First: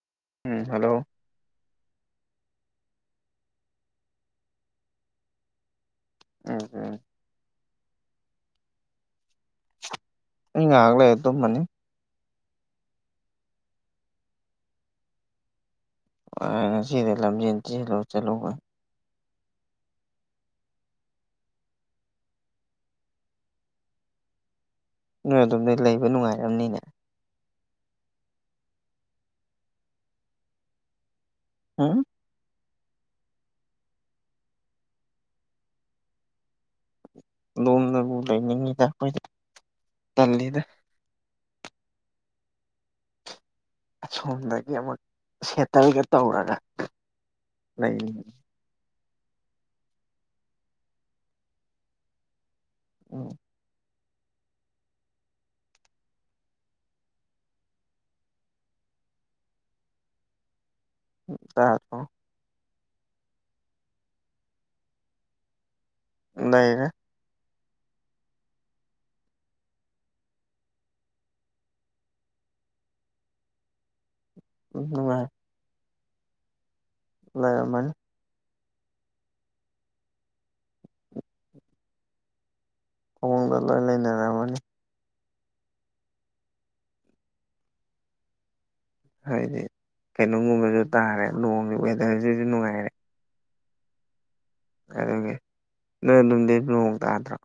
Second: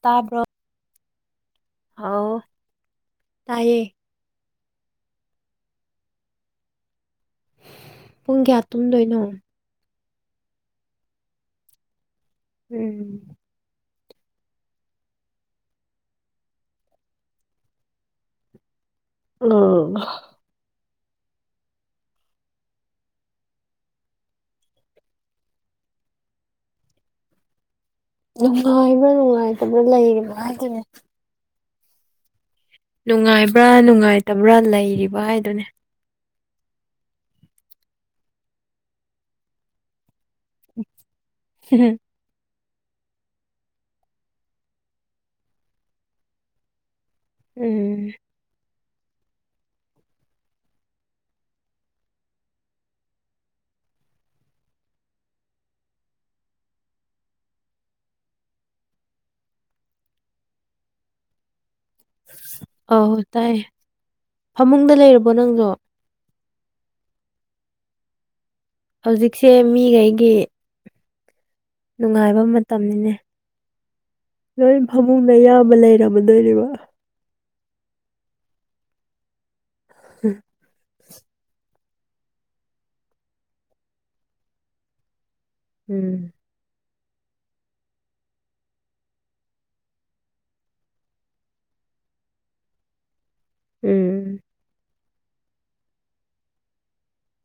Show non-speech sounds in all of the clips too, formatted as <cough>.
ꯇꯥꯕ꯭ꯔꯣ ꯎꯝ ꯍꯜꯂꯣ ꯍꯥꯎ ꯇꯥꯏꯌꯦ ꯎꯝ ꯎꯝ ꯄꯨꯡ ꯀꯌꯥ ꯇꯨꯝꯗꯣꯏꯅꯣ ꯑꯩ ꯉꯥꯏꯍꯥꯛ ꯂꯩꯔꯒꯥ ꯇꯨꯝꯃꯅꯤ ꯎꯝ ꯑꯥ ꯉꯁꯤꯗꯤ ꯂꯝꯖꯦꯟ ꯆꯦꯜꯂꯨ ꯆꯠꯂꯨꯕ ꯎꯝ ꯅꯣꯏ ꯑꯗꯨꯝꯗ ꯂꯩꯕ ꯅꯨꯡꯉꯥꯏꯔꯔꯕꯝꯅꯤꯅꯦ ꯅꯨꯡꯉꯥꯏꯕ꯭ꯔꯥ ꯅꯨꯡꯉꯥꯏꯇꯕ꯭ꯔꯥ ꯂꯩꯔꯤꯕ ꯍꯥꯏꯗꯣꯏꯅꯦ ꯍꯥꯥ ꯅꯨꯡꯉꯥꯏꯕ꯭ꯔꯥ ꯅꯨꯡꯉꯥꯏꯇꯕ꯭ꯔꯥ ꯂꯩꯔꯤꯕ ꯍꯥꯏꯗꯨꯅꯦ ꯂꯣꯝꯅꯕꯨ ꯂꯩꯅꯤꯡꯉꯤꯗ ꯑꯩꯈꯣꯏꯗ ꯆꯜꯂꯤꯗ ꯎꯝ ꯑꯁꯣꯝꯗꯒꯤ ꯑꯃꯨꯛ ꯁꯦꯇꯜꯒ ꯇꯧꯔꯒ ꯂꯩ ꯎꯝ ꯎꯝ ꯎꯝ ꯇꯄꯣ ꯑꯣꯏ ꯇꯥꯏꯌꯦ ꯐꯃꯨꯡꯗ ꯂꯩꯔꯕꯣ ꯅꯪꯁꯨꯣ ꯅꯅꯦ ꯍꯧꯖꯤꯛꯁꯦ ꯃꯤꯈꯩꯒꯤ ꯅꯨꯡꯉꯥꯏꯕ ꯃꯇꯝꯅꯤꯅꯦ ꯂꯣꯏ ꯅꯨꯡꯉꯥꯏ ꯐꯃꯨꯡꯗ ꯏꯌꯥꯝꯕ ꯂꯩꯔꯝꯃꯗꯣꯏꯔꯤꯕ ꯂꯩ ꯃꯥꯅꯤ ꯎꯝ ꯊꯑꯣꯡꯗ ꯂꯣꯏ ꯂꯩꯅꯔꯝꯃꯅꯤ ꯎꯝ ꯍꯥꯏꯗꯤ ꯀꯩꯅꯣꯝꯒꯨꯝꯕꯁꯨ ꯇꯥꯔꯦ ꯅꯣꯡꯒꯤ ꯋꯦꯗꯔꯁꯤꯁꯨ ꯅꯨꯡꯉꯥꯏꯔꯦ ꯎꯝ ꯑꯗꯨꯒꯤ ꯅꯣꯏ ꯑꯗꯨꯝꯗꯤꯩ ꯂꯨꯣꯡ ꯇꯥꯗ꯭ꯔꯣ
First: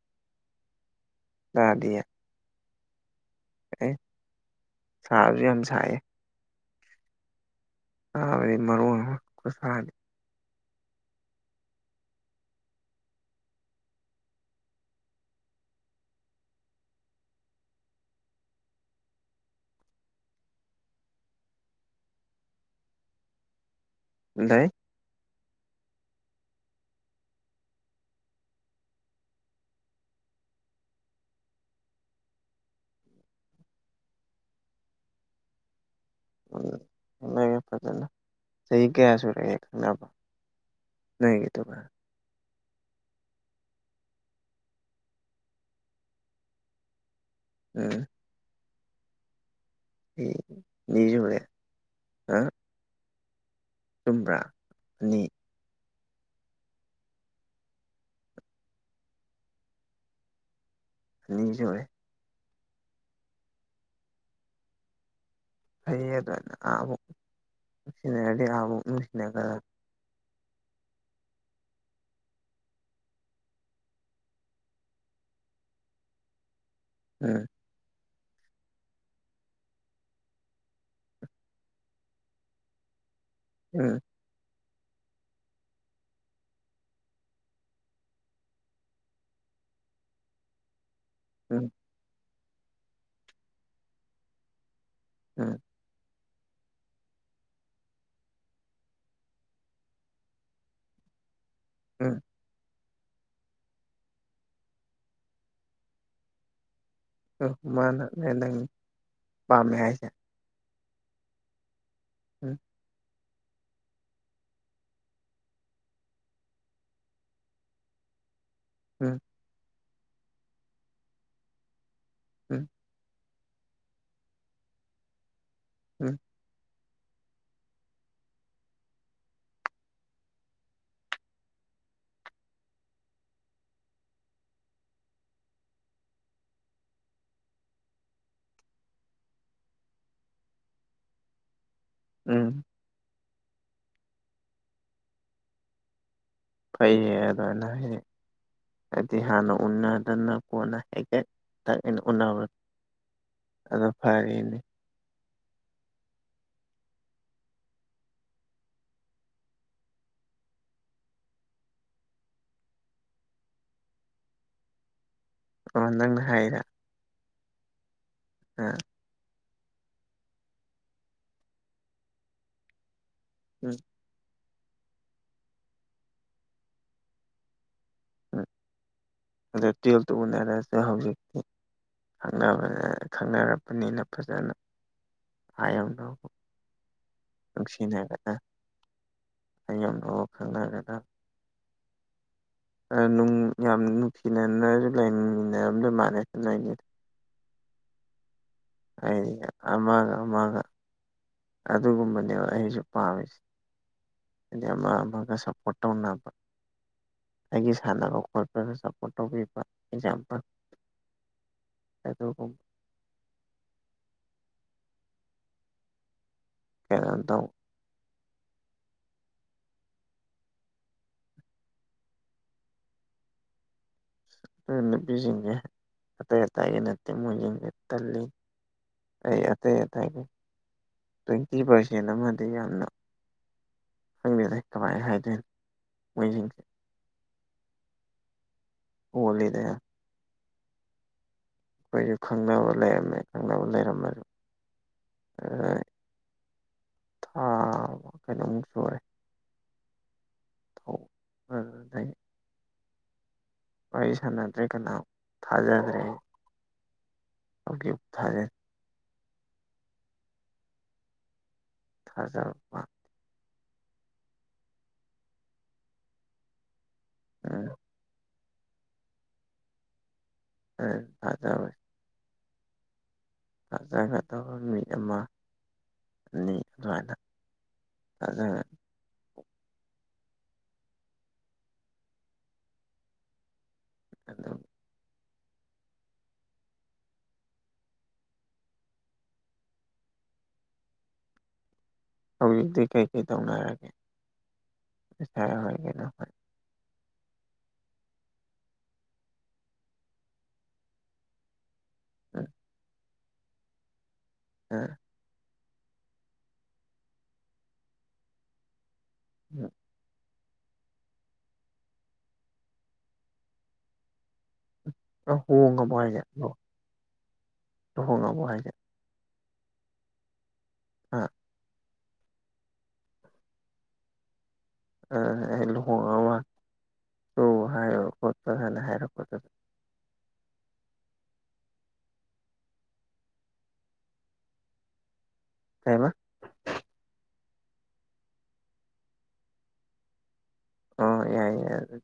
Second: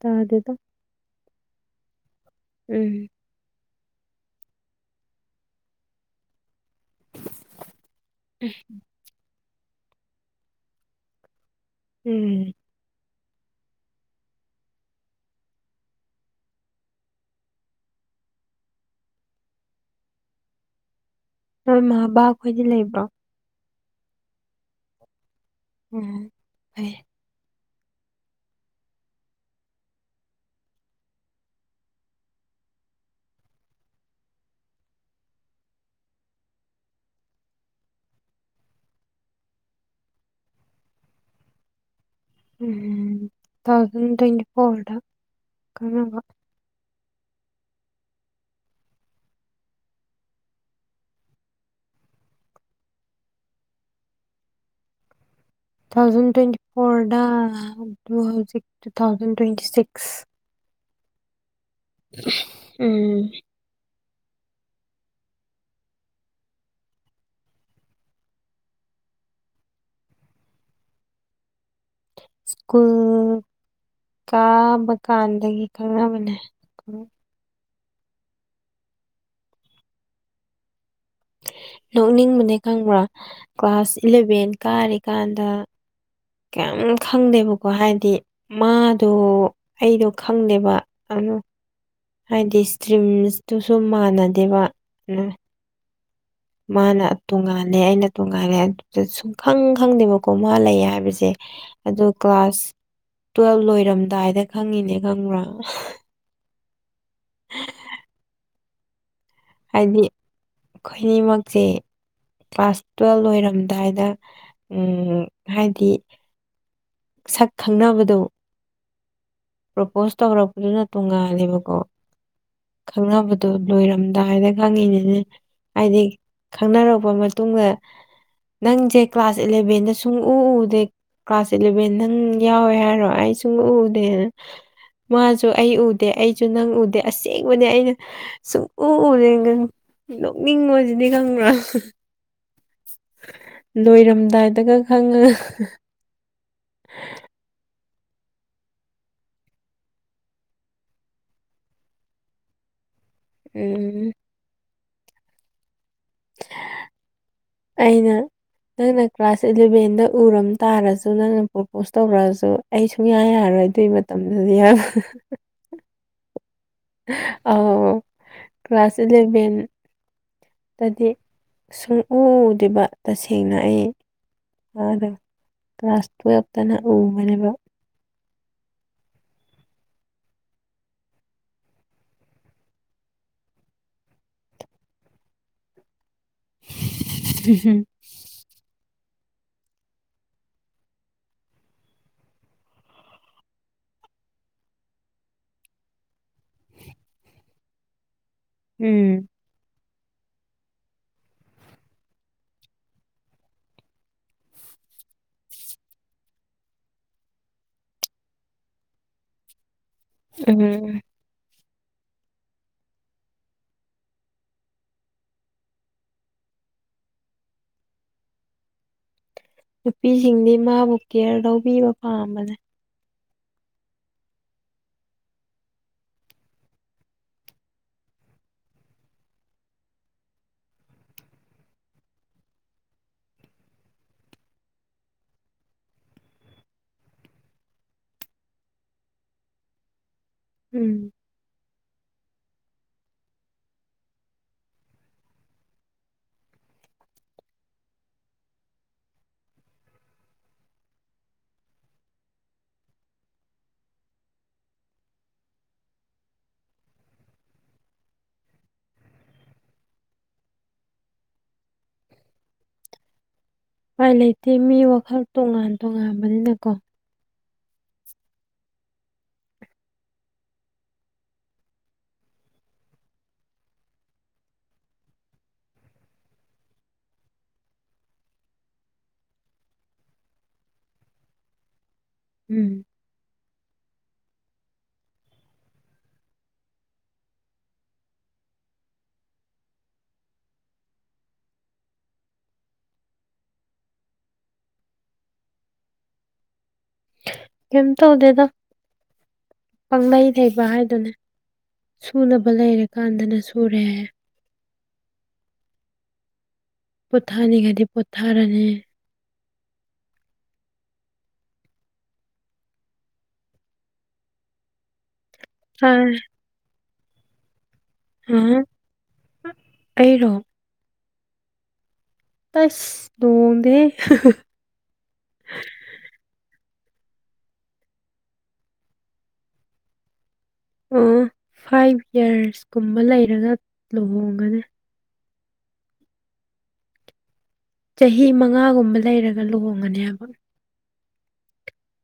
ꯇꯥ ꯑꯗꯨꯦꯗ ꯇꯗꯦ ꯎꯝ ꯑꯦ ꯁꯥꯕꯁꯨ ꯌꯥꯝ ꯁꯥꯏꯌꯦ ꯆꯥꯕꯗꯤ ꯃꯔꯨ ꯑꯃ ꯈꯨꯠꯁꯥꯅꯤ ꯎꯝ ꯅꯣꯏꯃꯥꯕꯥ ꯑꯩꯈꯣꯏꯗꯤ ꯂꯩꯕ꯭ꯔꯣ ꯂꯩ ꯎꯝ ꯐꯣꯏ ꯎꯝ ꯈꯒꯦ ꯐꯖꯅ ꯆꯍꯤ ꯀꯌꯥ ꯁꯨꯔꯒꯦ ꯈꯟꯅꯕ ꯅꯇꯥꯏ ꯎꯝ ꯇꯨ ꯊꯥꯎꯖꯟ ꯇ꯭ꯋꯦꯟꯇꯤ ꯐꯣꯔꯗ ꯀꯅꯕ ꯎꯝ ꯃꯤꯁꯨꯒꯦ ꯍꯥ ꯆꯨꯝꯕ꯭ꯔꯥ ꯑꯅꯤ ꯇꯨ ꯊꯥꯎꯖꯟ ꯇ꯭ꯋꯦꯟꯇꯤ ꯐꯣꯔꯗ ꯑꯗꯨ ꯍꯧꯖꯤꯛ ꯇꯨ ꯊꯥꯎꯖꯟ ꯇ꯭ꯋꯦꯟꯇꯤ ꯁꯤꯛꯁ ꯅꯤꯡꯖ ꯑꯣꯏꯦ ꯎꯝ ꯐꯩꯌꯦ ꯑꯗꯨꯅ ꯑꯥꯕꯕꯨ ꯅꯨꯡꯁꯤꯅꯔꯗꯤ ꯑꯥꯕꯧꯛ ꯅꯨꯡꯁꯤꯅꯈ꯭ꯔ ꯁ꯭ꯀꯨꯜ ꯀꯥꯕ ꯀꯥꯟꯗꯒꯤ ꯈꯪꯅꯕꯅꯦ ꯎꯝ ꯅꯣꯛꯅꯤꯡꯕꯅꯦ ꯈꯪꯕ꯭ꯔꯥ ꯀ꯭ꯂꯥꯁ ꯎꯝ ꯏꯂꯚꯦꯟ ꯀꯥꯔꯤꯀꯥꯟꯗ ꯀꯌꯥꯝ ꯈꯪꯗꯦꯕꯀꯣ ꯍꯥꯏꯗꯤ ꯃꯥꯗꯣ ꯑꯩꯗꯣ ꯈꯪꯗꯦꯕ ꯑꯗꯨ ꯎꯝ ꯍꯥꯏꯗꯤ ꯏꯁꯇ꯭ꯔꯤꯝꯁꯇꯨꯁꯨ ꯃꯥꯟꯅꯗꯦꯕ ꯎꯝ ꯃꯥꯅ ꯇꯣꯉꯥꯜꯂꯦ ꯑꯩꯅ ꯇꯣꯉꯥꯜꯂꯦ ꯑꯗꯨꯗ ꯁꯨꯡ ꯈꯪ ꯈꯪꯗꯦꯕꯀꯣ ꯃꯥ ꯂꯩ ꯍꯥꯏꯕꯁꯦ ꯑꯗꯣ ꯎꯝ ꯀ꯭ꯂꯥꯁ ꯇꯨꯋꯦꯜꯕ ꯂꯣꯏꯔꯝꯗꯥꯏꯗ ꯈꯪꯉꯤꯅꯦ ꯈꯪꯕ꯭ꯔꯥ ꯑ ꯃꯥꯥꯟꯅ ꯂꯩꯗꯥꯪꯅꯤ ꯍꯥꯏꯗꯤ ꯑꯩꯈꯣꯏꯅꯤꯃꯛꯁꯦ ꯎꯝ ꯀ꯭ꯂꯥꯁ ꯇꯨꯌꯦꯞ ꯂꯣꯏꯔꯝꯗꯥꯏꯗ ꯎꯝ ꯍꯥꯏꯗꯤ ꯁꯛ ꯈꯪꯅꯕꯗꯣ ꯎꯝ ꯄ꯭ꯔꯣꯄꯣꯁ ꯇꯧꯔꯛꯄꯗꯨꯅ ꯇꯣꯡꯉꯥꯜꯂꯦꯕꯀꯣ ꯎꯝ ꯈꯪꯅꯕ ꯑꯗꯨ ꯂꯣꯏꯔꯝꯗꯥꯏꯅ ꯈꯪꯉꯤꯅꯤꯅꯦ ꯍꯥꯏꯗꯤ ꯎꯝ ꯈꯪꯅꯔꯛꯄ ꯃꯇꯨꯡꯗ ꯅꯪꯁꯦ ꯀ꯭ꯂꯥꯁ ꯑꯦꯂꯚꯦꯟꯗ ꯁꯨꯡꯎ ꯎꯗꯦ ꯀ꯭ꯂꯥꯁ ꯏꯂꯚꯦꯟ ꯅꯪ ꯌꯥꯎꯋꯦ ꯍꯥꯏꯔꯣ ꯑꯩ ꯁꯨꯡꯎ ꯎꯗꯦꯅ ꯃꯥꯁꯨ ꯑꯩ ꯎꯗꯦ ꯑꯩꯁꯨ ꯅꯪ ꯎꯗꯦ ꯑꯁꯦꯡꯕꯅꯦ ꯑꯩꯅ ꯁꯨꯛꯎ ꯎꯗ‌ꯦ ꯅꯣꯛꯅꯤꯡꯕꯁꯤꯗꯤ ꯈꯪꯕ꯭ꯔꯥ ꯎꯝ ꯂꯣꯏꯔꯝꯗꯥꯏꯗꯒ ꯈꯪꯉꯒ ꯐꯩꯌꯦ ꯑꯗꯨꯃꯥꯏꯅ ꯍꯥꯏꯗꯤ ꯍꯥꯏꯗꯤ ꯍꯥꯟꯅ ꯎꯅꯗꯅ ꯀꯣꯟꯅ ꯍ‌ꯦꯛꯇ ꯗꯛ ꯍꯥꯏꯅ ꯎꯅꯕ ꯑꯗꯣ ꯎꯝ ꯐꯔꯤꯅꯦ ꯑꯩꯅ ꯅꯪꯅ ꯀ꯭ꯂꯥꯁ ꯏꯂꯚꯦꯟꯗ ꯎꯔꯝ ꯇꯥꯔꯁꯨ ꯅꯪꯅ ꯄ꯭ꯔꯣꯄꯣꯁ ꯇꯧꯔꯛꯑꯁꯨ ꯑꯩ ꯁꯨꯡꯌꯥ ꯌꯥꯔꯣꯏ ꯑꯗꯨꯏ ꯃꯇꯝꯗꯨꯗꯤ ꯍꯥꯏꯕ ꯑ‌ꯣ ꯅꯪꯅ ꯍꯥꯏꯔ ꯑꯧ ꯑ ꯀ꯭ꯂꯥꯁ ꯏꯂꯚꯦꯟ ꯗꯗꯤ ꯁꯨꯡꯎ ꯎꯗ‌ꯦꯕ ꯇꯁꯦꯡꯅ ꯎꯝ ꯑꯩ ꯃꯥꯗ‌ꯣ ꯀ꯭ꯂꯥꯁ ꯇꯨꯌꯦꯜꯞꯇꯅ ꯎꯕꯅꯦꯕ ꯎꯝ ꯑꯗꯨ ꯇꯨꯌ‌ꯦꯞ ꯇ ꯎꯅꯔꯁꯨ ꯍꯧꯖꯤꯛꯇꯤ ꯈꯪꯅꯕꯅꯤꯅ ꯈꯪꯅꯔꯛꯄꯅꯤꯅ ꯐꯖꯅ ꯍꯥꯏꯔꯝꯗꯧꯕ ꯅꯨꯡꯁꯤꯅꯔꯒ ꯑꯌꯨꯝ ꯐꯥꯎ ꯈꯪꯅꯔꯒ ꯑꯥ ꯅꯨꯡ ꯌꯥꯝ ꯅꯨꯡꯁꯤꯅꯅꯁꯨ ꯂꯩꯃꯤꯟꯅꯔꯝꯗꯧ ꯃꯥꯥꯟꯂꯦ ꯅ‌ꯣꯏꯅꯤ ꯎꯝ ꯍꯥꯏꯗꯤ ꯑꯃꯒ ꯑꯃꯒ ꯑꯗꯨꯒꯨꯝꯕꯅꯦꯕ ꯑꯩꯁꯨ ꯄꯥꯝꯃꯤꯁꯦ ꯍꯥꯏꯗꯤ ꯑꯃꯥ ꯑꯃꯥꯒ ꯁꯞꯄꯣꯔꯠ ꯇꯧꯅꯕ ꯑꯩꯒꯤ ꯁꯥꯟꯅꯕ ꯈꯣꯠꯄꯗ ꯁꯞꯄꯣꯔꯠ ꯇꯧꯕꯤꯕ ꯑꯦꯛꯖꯥꯝꯄꯜ ꯎꯝ ꯑꯗꯨꯒꯨꯝꯕ ꯀꯩꯅ‌ꯣꯝ ꯇꯧꯕ ꯅꯨꯄꯤꯁꯤꯡꯗꯤ ꯃꯥꯕꯨ ꯀꯦꯌꯔ ꯂꯧꯕꯤꯕ ꯄꯥꯝꯕꯅꯦ ꯑꯥ ꯅꯨꯄꯤꯁꯤꯡꯁꯦ ꯑꯇꯩ ꯑꯇꯩꯒꯤ ꯅꯠꯇꯦ ꯃꯣꯏꯁꯤꯡꯁꯦ ꯇꯜꯂ‌ꯦ ꯑꯩ ꯑꯇꯩ ꯑꯇꯩꯒꯤ ꯇ꯭ꯋꯦꯟꯇꯤ ꯄꯥꯔꯁꯦꯟ ꯑꯃꯗꯤ ꯌꯥꯝꯅ ꯈꯪꯗ‌ꯦꯗ ꯀꯃꯥꯏ ꯍꯥꯏꯗꯣꯏꯅꯣ ꯃꯣꯏꯁꯤꯡꯁꯦ ꯑꯣꯠꯂꯤꯗ ꯌꯥꯝ ꯎꯝ ꯑꯩꯈꯣꯏꯁꯨ ꯈꯪꯅꯕ ꯂꯩꯔꯝꯃꯦ ꯈꯪꯅꯕ ꯂꯩꯔꯝꯃꯁꯨ ꯊꯥ ꯀꯩꯅꯣ ꯃꯨꯛ ꯁꯨꯔꯦ <unintelligible> ꯋꯥꯔꯤ ꯁꯥꯟꯅꯗ꯭ꯔꯦ ꯀꯅꯥꯝ ꯊꯥꯖꯗ꯭ꯔꯦ ꯑꯩ <unintelligible> ꯊꯥꯖꯕ ꯄꯥꯛ ꯎꯄꯥꯏ ꯂꯩꯇꯦ ꯃꯤ ꯋꯥꯈꯜ ꯇꯣꯉꯥꯟ-ꯇꯣꯉꯥꯟꯕꯅꯤꯅꯀꯣ ꯎꯝ <unintelligible> ꯊꯥꯖꯒꯗꯕ ꯃꯤ ꯑꯃ ꯅꯤ ꯑꯗꯨꯃꯥꯏꯅ ꯑꯗꯨꯒ ꯎꯝ ꯑꯗꯣ ꯍꯧꯖꯤꯛꯇꯤ ꯀꯩ-ꯀꯩ ꯇꯧꯅꯔꯥꯒꯦ <unintelligible> ꯀꯤꯝ ꯇꯧꯗꯦꯗ ꯄꯪꯅꯩ ꯂꯩꯕ ꯍꯥꯏꯗꯨꯅꯦ ꯁꯨꯅꯕ ꯂꯩꯔꯀꯥꯟꯗꯅ ꯁꯨꯔꯦ ꯑꯥ ꯄꯣꯊꯥꯅꯤꯡꯉꯥꯗꯤ ꯄꯣꯊꯥꯔꯥꯅꯤ <inaudible> ꯅꯪ ꯍ‌ꯣꯡ ꯉꯕ‌ꯣ ꯍꯥꯏ ꯍꯥꯏꯖ‌ꯦ ꯍꯨꯝ-ꯍꯨꯝ ꯑꯩꯔꯣ ꯑ ꯇꯁ ꯇ‌ꯣꯡꯗ‌ꯦ ꯍꯥ ꯍꯥ ꯑ ꯂꯨꯍꯣꯡ ꯉꯥ ꯃꯥꯟ ꯅꯍꯥꯟꯅ ꯍꯥꯏꯔꯛꯄꯗ ꯑꯣ ꯐꯥꯏꯚ ꯌꯔꯁ ꯀꯨꯝꯕ ꯂꯩꯔꯒ ꯂꯨꯍꯣꯡꯒꯅꯤ ꯀꯩꯕ ꯆꯍꯤ ꯃꯉꯥꯒꯨꯝꯕ ꯂꯩꯔꯒ ꯂꯨꯍ‌ꯣꯡꯒꯅꯤ ꯍꯥꯏꯕ ꯑꯣ ꯌꯥꯏꯌꯦ ꯌꯥꯏ ꯑꯗꯨ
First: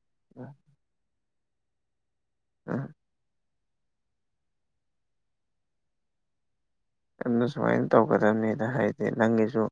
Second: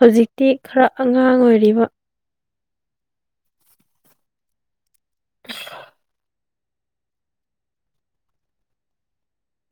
ꯍꯧꯖꯤꯛꯇꯤ ꯈꯔ ꯑꯉꯥꯡ ꯑꯣꯏꯔꯤꯕ ꯑꯝ ꯇꯨꯡꯗ ꯁꯨꯃꯥꯏ ꯇꯧꯒꯗꯝꯅꯤꯗ ꯍꯥꯏꯗꯤ ꯅꯪꯒꯤꯁꯨ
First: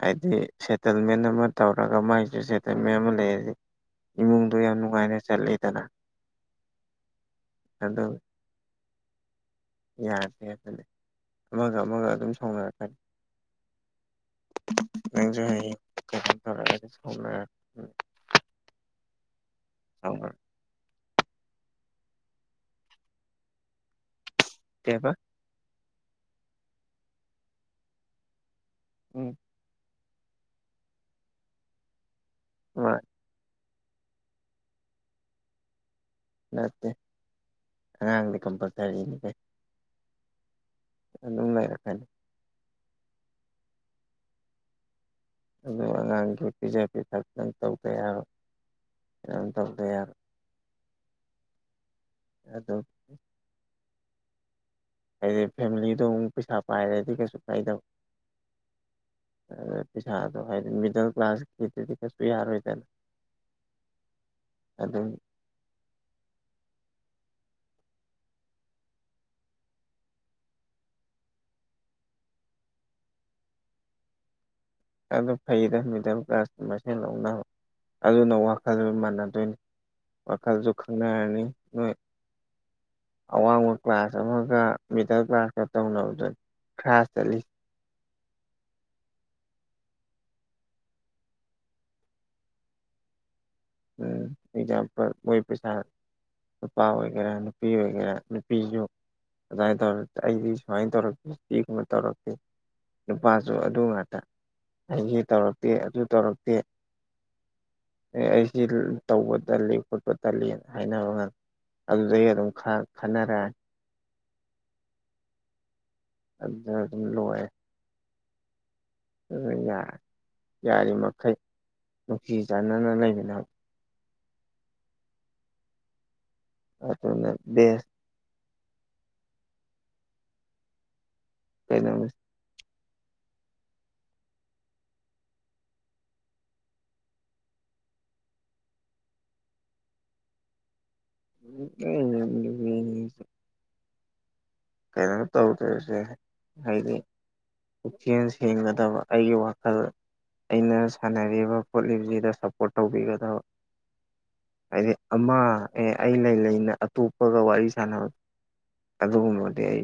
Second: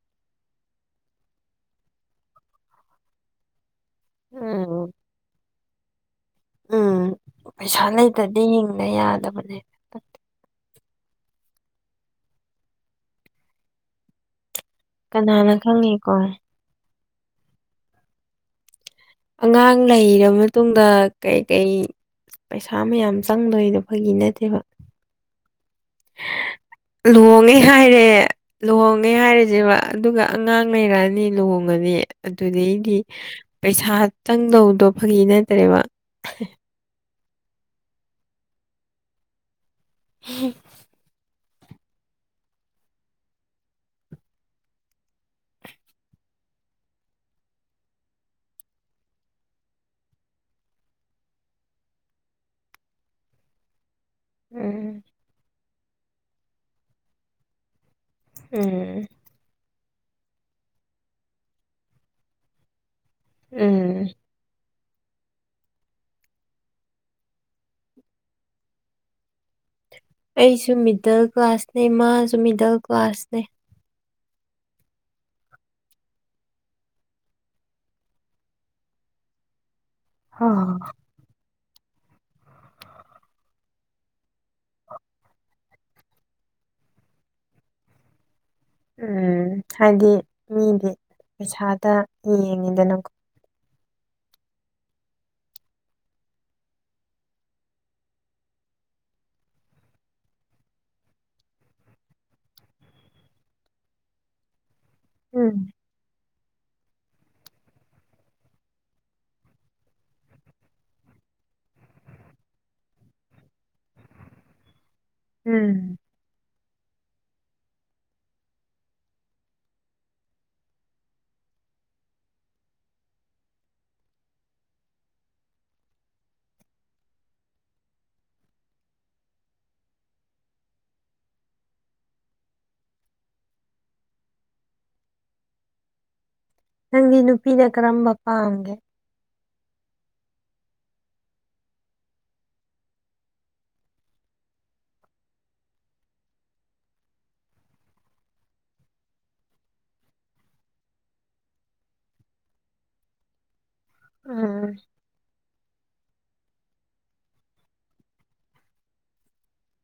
ꯍꯥꯏꯗꯤ ꯁꯦꯇꯜꯃꯦꯟ ꯑꯃ ꯇꯧꯔꯒ ꯃꯥꯏꯁꯨ ꯁꯦꯇꯜꯃꯦꯟ ꯑꯃ ꯂꯩꯔꯗꯤ ꯏꯃꯨꯡꯗꯨ ꯌꯥꯝ ꯎꯝ ꯅꯨꯡꯉꯥꯏꯅ ꯆꯠꯂꯤꯗꯅ ꯎꯝ ꯄꯩꯁꯥ ꯑꯗꯨ ꯂꯩꯇꯗꯤ ꯍꯤꯡꯅ ꯌꯥꯗꯕꯅꯦ ꯌꯥꯗꯦ ꯑꯗꯨꯅꯦ ꯑꯃꯒ ꯑꯃꯒ ꯑꯗꯨꯝ ꯁꯥꯎꯅꯔꯛꯀꯅꯤ ꯅ‌ꯪꯖꯨ ꯀꯅꯥꯅ ꯍꯌ‌ꯦꯡ ꯈꯪꯉꯤꯀꯣ <unintelligible> ꯑꯉꯥꯡ ꯂꯩꯔ ꯁꯥꯎꯅꯔ ꯃꯇꯨꯡꯗ ꯀꯩ-ꯀꯩ ꯄꯩꯁꯥ ꯃꯌꯥꯝ ꯆꯪꯗꯣꯏꯅꯣ ꯐꯥꯒꯤ ꯅꯠꯇꯦꯕ ꯀꯦꯕ ꯂꯨꯍꯣꯡꯉꯦ ꯍꯥꯏꯔꯦ ꯂꯨꯍꯣꯡꯉꯦ ꯎꯝ ꯍꯥꯏꯔꯖ‌ꯦꯕ ꯑꯗꯨꯒ ꯑꯉꯥꯡ ꯂꯩꯔꯛꯑꯅꯤ ꯂꯨꯍꯣꯡꯉꯅꯤ ꯃꯥ ꯑꯗꯨꯗꯩꯗꯤ ꯄꯩꯁꯥ ꯆꯪꯗꯧꯗ‌ꯣ ꯐꯒꯤ ꯅꯠꯇ꯭ꯔꯦꯕ ꯅꯠꯇꯦ ꯑꯉꯥꯡꯗꯤ ꯀꯝꯄꯜꯁꯔꯤꯅꯤ ꯀꯩ ꯍ <unintelligible> ꯑꯗꯨꯝ ꯂꯩꯔꯛꯀꯅꯤ ꯑꯗꯨ ꯑꯉꯥꯡꯒꯤ ꯄꯤꯖ ꯄꯤꯊꯛ ꯇ‌ꯪ ꯇꯧꯗ ꯌꯥꯔꯣꯏ ꯃꯌꯥꯝ ꯇꯧꯗ ꯌꯥꯔꯣꯏ ꯑꯗꯣ ꯎꯝ ꯍꯥꯏꯗꯤ ꯐꯦꯃꯤꯂꯤꯗꯣ ꯑꯃꯨꯛ ꯄꯩꯁꯥ ꯄꯥꯏꯔꯗꯤ ꯀꯩꯁꯨ ꯀꯥꯏꯗꯕ ꯎꯝ ꯄꯩꯁꯥꯗꯣ ꯍꯥꯏꯗꯤ ꯃꯤꯗꯜ ꯀ꯭ꯂꯥꯁꯀꯤꯗꯨꯗꯤ ꯀꯩꯁꯨ ꯌꯥꯔꯣꯏꯗꯅ ꯎꯝ ꯑꯗꯨꯝ ꯑꯩꯁꯨ ꯃꯤꯗꯜ ꯀ꯭ꯂꯥꯁꯅꯦ ꯃꯥꯁꯨ ꯃꯤꯗꯜ ꯀ꯭ꯂꯥꯁꯅꯦ ꯑꯗꯨ ꯐꯩꯗ ꯃꯤꯗꯜ ꯀ꯭ꯂꯥꯁ ꯃꯁꯦꯟ ꯂꯧꯅꯕ ꯑꯗꯨꯅ ꯋꯥꯈꯜꯗꯨ ꯃꯥꯟꯅꯗꯣꯏꯅꯤ ꯍ ꯋꯥꯈꯜꯖꯨ ꯈꯪꯅꯥꯔꯅꯤ <inaudible> ꯑꯋꯥꯡꯕ ꯀ꯭ꯂꯥꯁ ꯑꯃꯒ ꯃꯤꯗꯜ ꯀ꯭ꯂꯥꯁꯀ ꯇꯧꯅꯕꯗ ꯈ꯭ꯔꯥꯁ ꯆꯠꯂꯤ ꯎꯝ ꯍꯥꯏꯗꯤ ꯃꯤꯒꯤ ꯄꯩꯁꯥꯗ ꯌꯦꯡꯉꯤꯗꯅꯀꯣ ꯎꯝ ꯑꯦꯛꯖꯥꯝꯄꯜ ꯃꯣꯏ ꯄꯩꯁꯥ ꯅꯨꯄꯥ ꯑꯣꯏꯒꯦꯔꯥ ꯅꯨꯄꯤ ꯑꯣꯏꯒꯦꯔꯥ ꯅꯨꯄꯤꯁꯨ ꯑꯗꯥꯏ ꯇꯧꯔ ꯑꯩꯗꯤ ꯁꯨꯃꯥꯏꯅ ꯇꯧꯔꯛꯇ‌ꯦ ꯁꯤ ꯀꯨꯝꯕ ꯇꯧꯔꯛꯇ‌ꯦ ꯅꯨꯄꯥꯁꯨ ꯑꯗꯨ ꯉꯥꯛꯇ ꯑꯩꯁ ꯎꯝ ꯇꯧꯔꯛꯇꯦ ꯑꯗꯨ ꯇꯧꯔꯛꯇꯦ ꯑꯩ ꯁꯤ ꯇꯧꯕ ꯇꯜꯂꯤ ꯈꯣꯠꯄ ꯇꯜꯂꯤꯅ ꯍꯥꯏꯅꯕ ꯉꯝꯃꯤ ꯑꯗꯨꯩ ꯑꯗꯨꯝ ꯈꯥ-ꯈꯥꯅꯔꯦ ꯎꯝ ꯑꯗꯨꯗ ꯑꯗꯨꯝ ꯂꯣꯏꯔꯦ ꯑꯗꯨꯒ ꯌꯥꯔꯤꯃꯈꯩ ꯅꯨꯡꯁꯤꯆꯥꯟꯅꯅ ꯂꯩꯃꯤꯟꯅꯕꯗꯨ ꯑꯗꯨ ꯑꯗꯨ ꯕꯥꯁ ꯀꯩꯗꯣꯅꯣ ꯅꯪꯗꯤ ꯅꯨꯄꯤꯅ ꯀꯔꯝꯕ ꯄꯥꯝꯒꯦ <unintelligible> ꯀꯩꯅꯣ ꯇꯧꯗꯔꯤꯁꯦ ꯍꯥꯏꯗꯤ ꯄꯨꯛꯆꯦꯟ ꯁꯦꯡꯒꯗꯕ ꯑꯩꯒꯤ ꯋꯥꯈꯜ ꯑꯩꯅ ꯁꯥꯟꯅꯔꯤꯕ ꯈꯣꯠꯂꯤꯁꯤꯗ ꯁꯞꯄꯣꯔꯠ ꯇꯧꯕꯤꯒꯗꯕ ꯎꯝ ꯍꯥꯏꯗꯤ ꯑꯝꯃ ꯑꯦ ꯑꯩ ꯂꯩ ꯂꯩꯅ ꯑꯇꯣꯞꯄꯒ ꯋꯥꯔꯤ ꯁꯥꯟꯅꯕ ꯑꯗꯨꯒꯨꯝꯕꯅꯤ ꯑꯩ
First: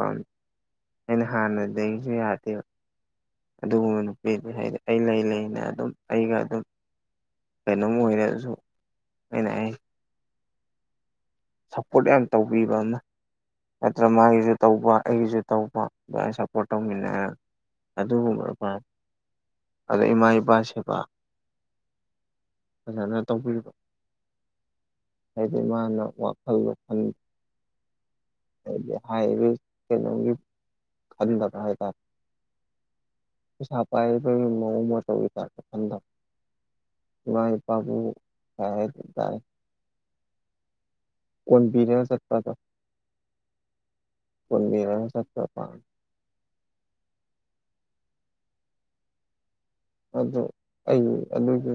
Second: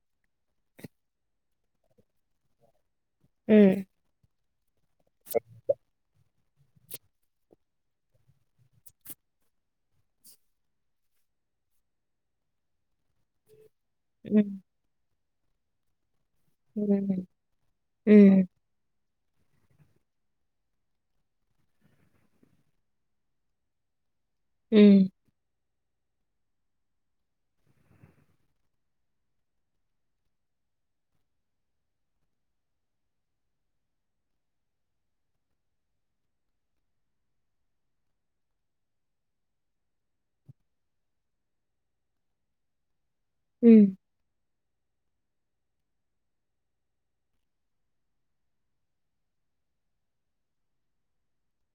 ꯑꯩꯅ ꯍꯥꯟꯅꯗꯒꯤꯁꯨ ꯌꯥꯗꯦꯕ ꯎꯝ ꯑꯗꯨꯒꯨꯝꯕ ꯅꯨꯄꯤꯗꯤ ꯍꯥꯏꯗꯤ ꯑꯩ ꯂꯩ-ꯂꯩꯅ ꯑꯗꯨꯝ ꯑꯩꯒ ꯑꯗꯨꯝ ꯀꯩꯅꯣꯝ ꯑꯣꯏꯔꯥꯁꯨ ꯑꯩꯅ ꯑꯩ ꯁꯞꯄꯣꯔꯠ ꯌꯥꯝ ꯇꯧꯕꯤꯕ ꯑꯃ ꯅꯠꯇ꯭ꯔꯥ ꯎꯝ ꯃꯥꯒꯤꯁꯨ ꯇꯧꯕ ꯑꯩꯒꯤꯁꯨ ꯇꯧꯕ ꯑꯗꯨꯃꯥꯏꯅ ꯁꯄꯣꯔꯠ ꯎꯝ ꯇꯧꯃꯤꯟꯅꯦ ꯎꯝ ꯑꯗꯨꯒꯨꯝꯕꯅ ꯐ ꯑꯗ ꯏꯃꯥ ꯏꯄꯥ ꯁꯦꯕꯥ ꯐꯖꯅ ꯇꯧꯕꯤꯔꯤꯕ ꯎꯝ ꯍꯥꯏꯗꯤ ꯃꯥꯅ ꯋꯥꯈꯜ ꯈꯜꯂꯤ ꯍꯥꯏꯗꯤ ꯍꯥꯏꯔꯤꯕ ꯀꯩꯅꯣꯒꯤ ꯈꯟꯗꯕ ꯍꯥꯏꯇꯥꯔꯦ ꯄꯩꯁꯥ ꯄꯥꯏꯔꯒ ꯅꯣꯡꯃꯥ ꯇꯧꯏ ꯇꯥꯕꯅꯦ ꯈꯟꯗꯝ ꯃꯥꯏ ꯏꯄꯥꯕꯨ ꯍꯥꯏ-ꯍꯥꯏ ꯀꯨꯠ ꯇꯥꯔꯦ ꯀꯣꯟꯕꯤꯔꯒꯥ ꯆꯠꯄꯗꯣ ꯎꯝ ꯄꯟꯔ ꯁꯠꯇꯔ ꯄꯝꯃꯦ ꯑꯗꯨ ꯑꯩꯒꯤ ꯑꯗꯨꯒꯤ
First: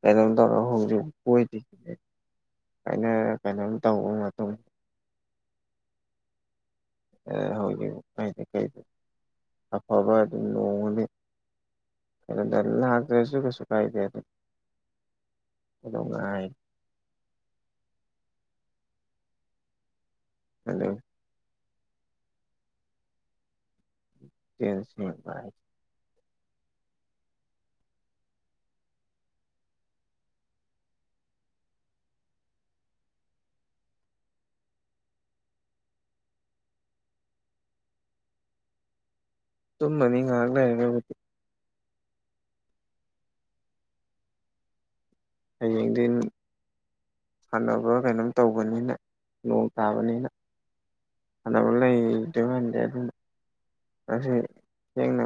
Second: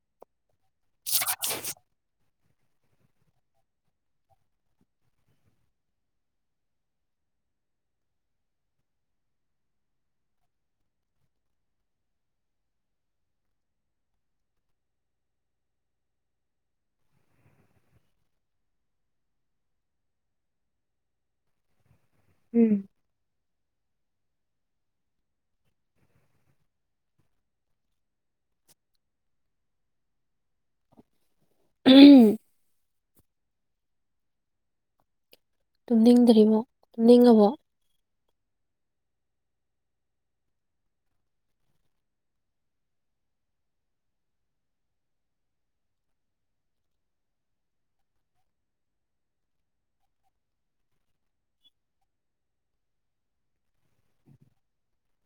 ꯀꯩꯅꯣꯝ ꯇꯧꯔꯒ ꯍꯧꯖꯤꯛ ꯀꯗ ꯑꯩꯅ ꯀꯩꯅꯣꯝ ꯇꯧꯕ ꯃꯇꯨꯡ <unintelligible> ꯍꯣꯏꯗꯤ ꯀꯩ ꯑꯐꯕ ꯑꯗꯨ ꯅꯣꯡꯃꯗꯤ ꯗ ꯍꯥ꯭ꯔꯦꯁꯨꯨꯈ ꯁꯨꯈ ꯏꯗꯉꯥꯏ <inaudible> ꯎꯝ ꯂꯦꯟꯁꯂꯣꯠ ꯄꯥꯏ ꯎꯝ ꯇꯨꯝꯅꯤꯡꯗ꯭ꯔꯤꯕꯣ ꯇꯨꯝꯅꯤꯡꯉꯕꯣ ꯇꯨꯝꯃꯅꯤ ꯉꯥꯏꯍꯥꯛ ꯂꯩꯔꯒꯕꯨꯗꯤ ꯍꯌꯦꯡꯗꯤꯟ ꯁꯥꯟꯅꯕ ꯀꯩꯅꯣꯝ ꯇꯧꯕꯅꯤꯅ ꯅꯣꯡ ꯇꯥꯕꯅꯤꯅ ꯐꯅꯕ ꯂꯩꯗ ꯉꯥꯟꯗꯦ ꯑꯗꯨꯝ ꯊꯦꯡꯅ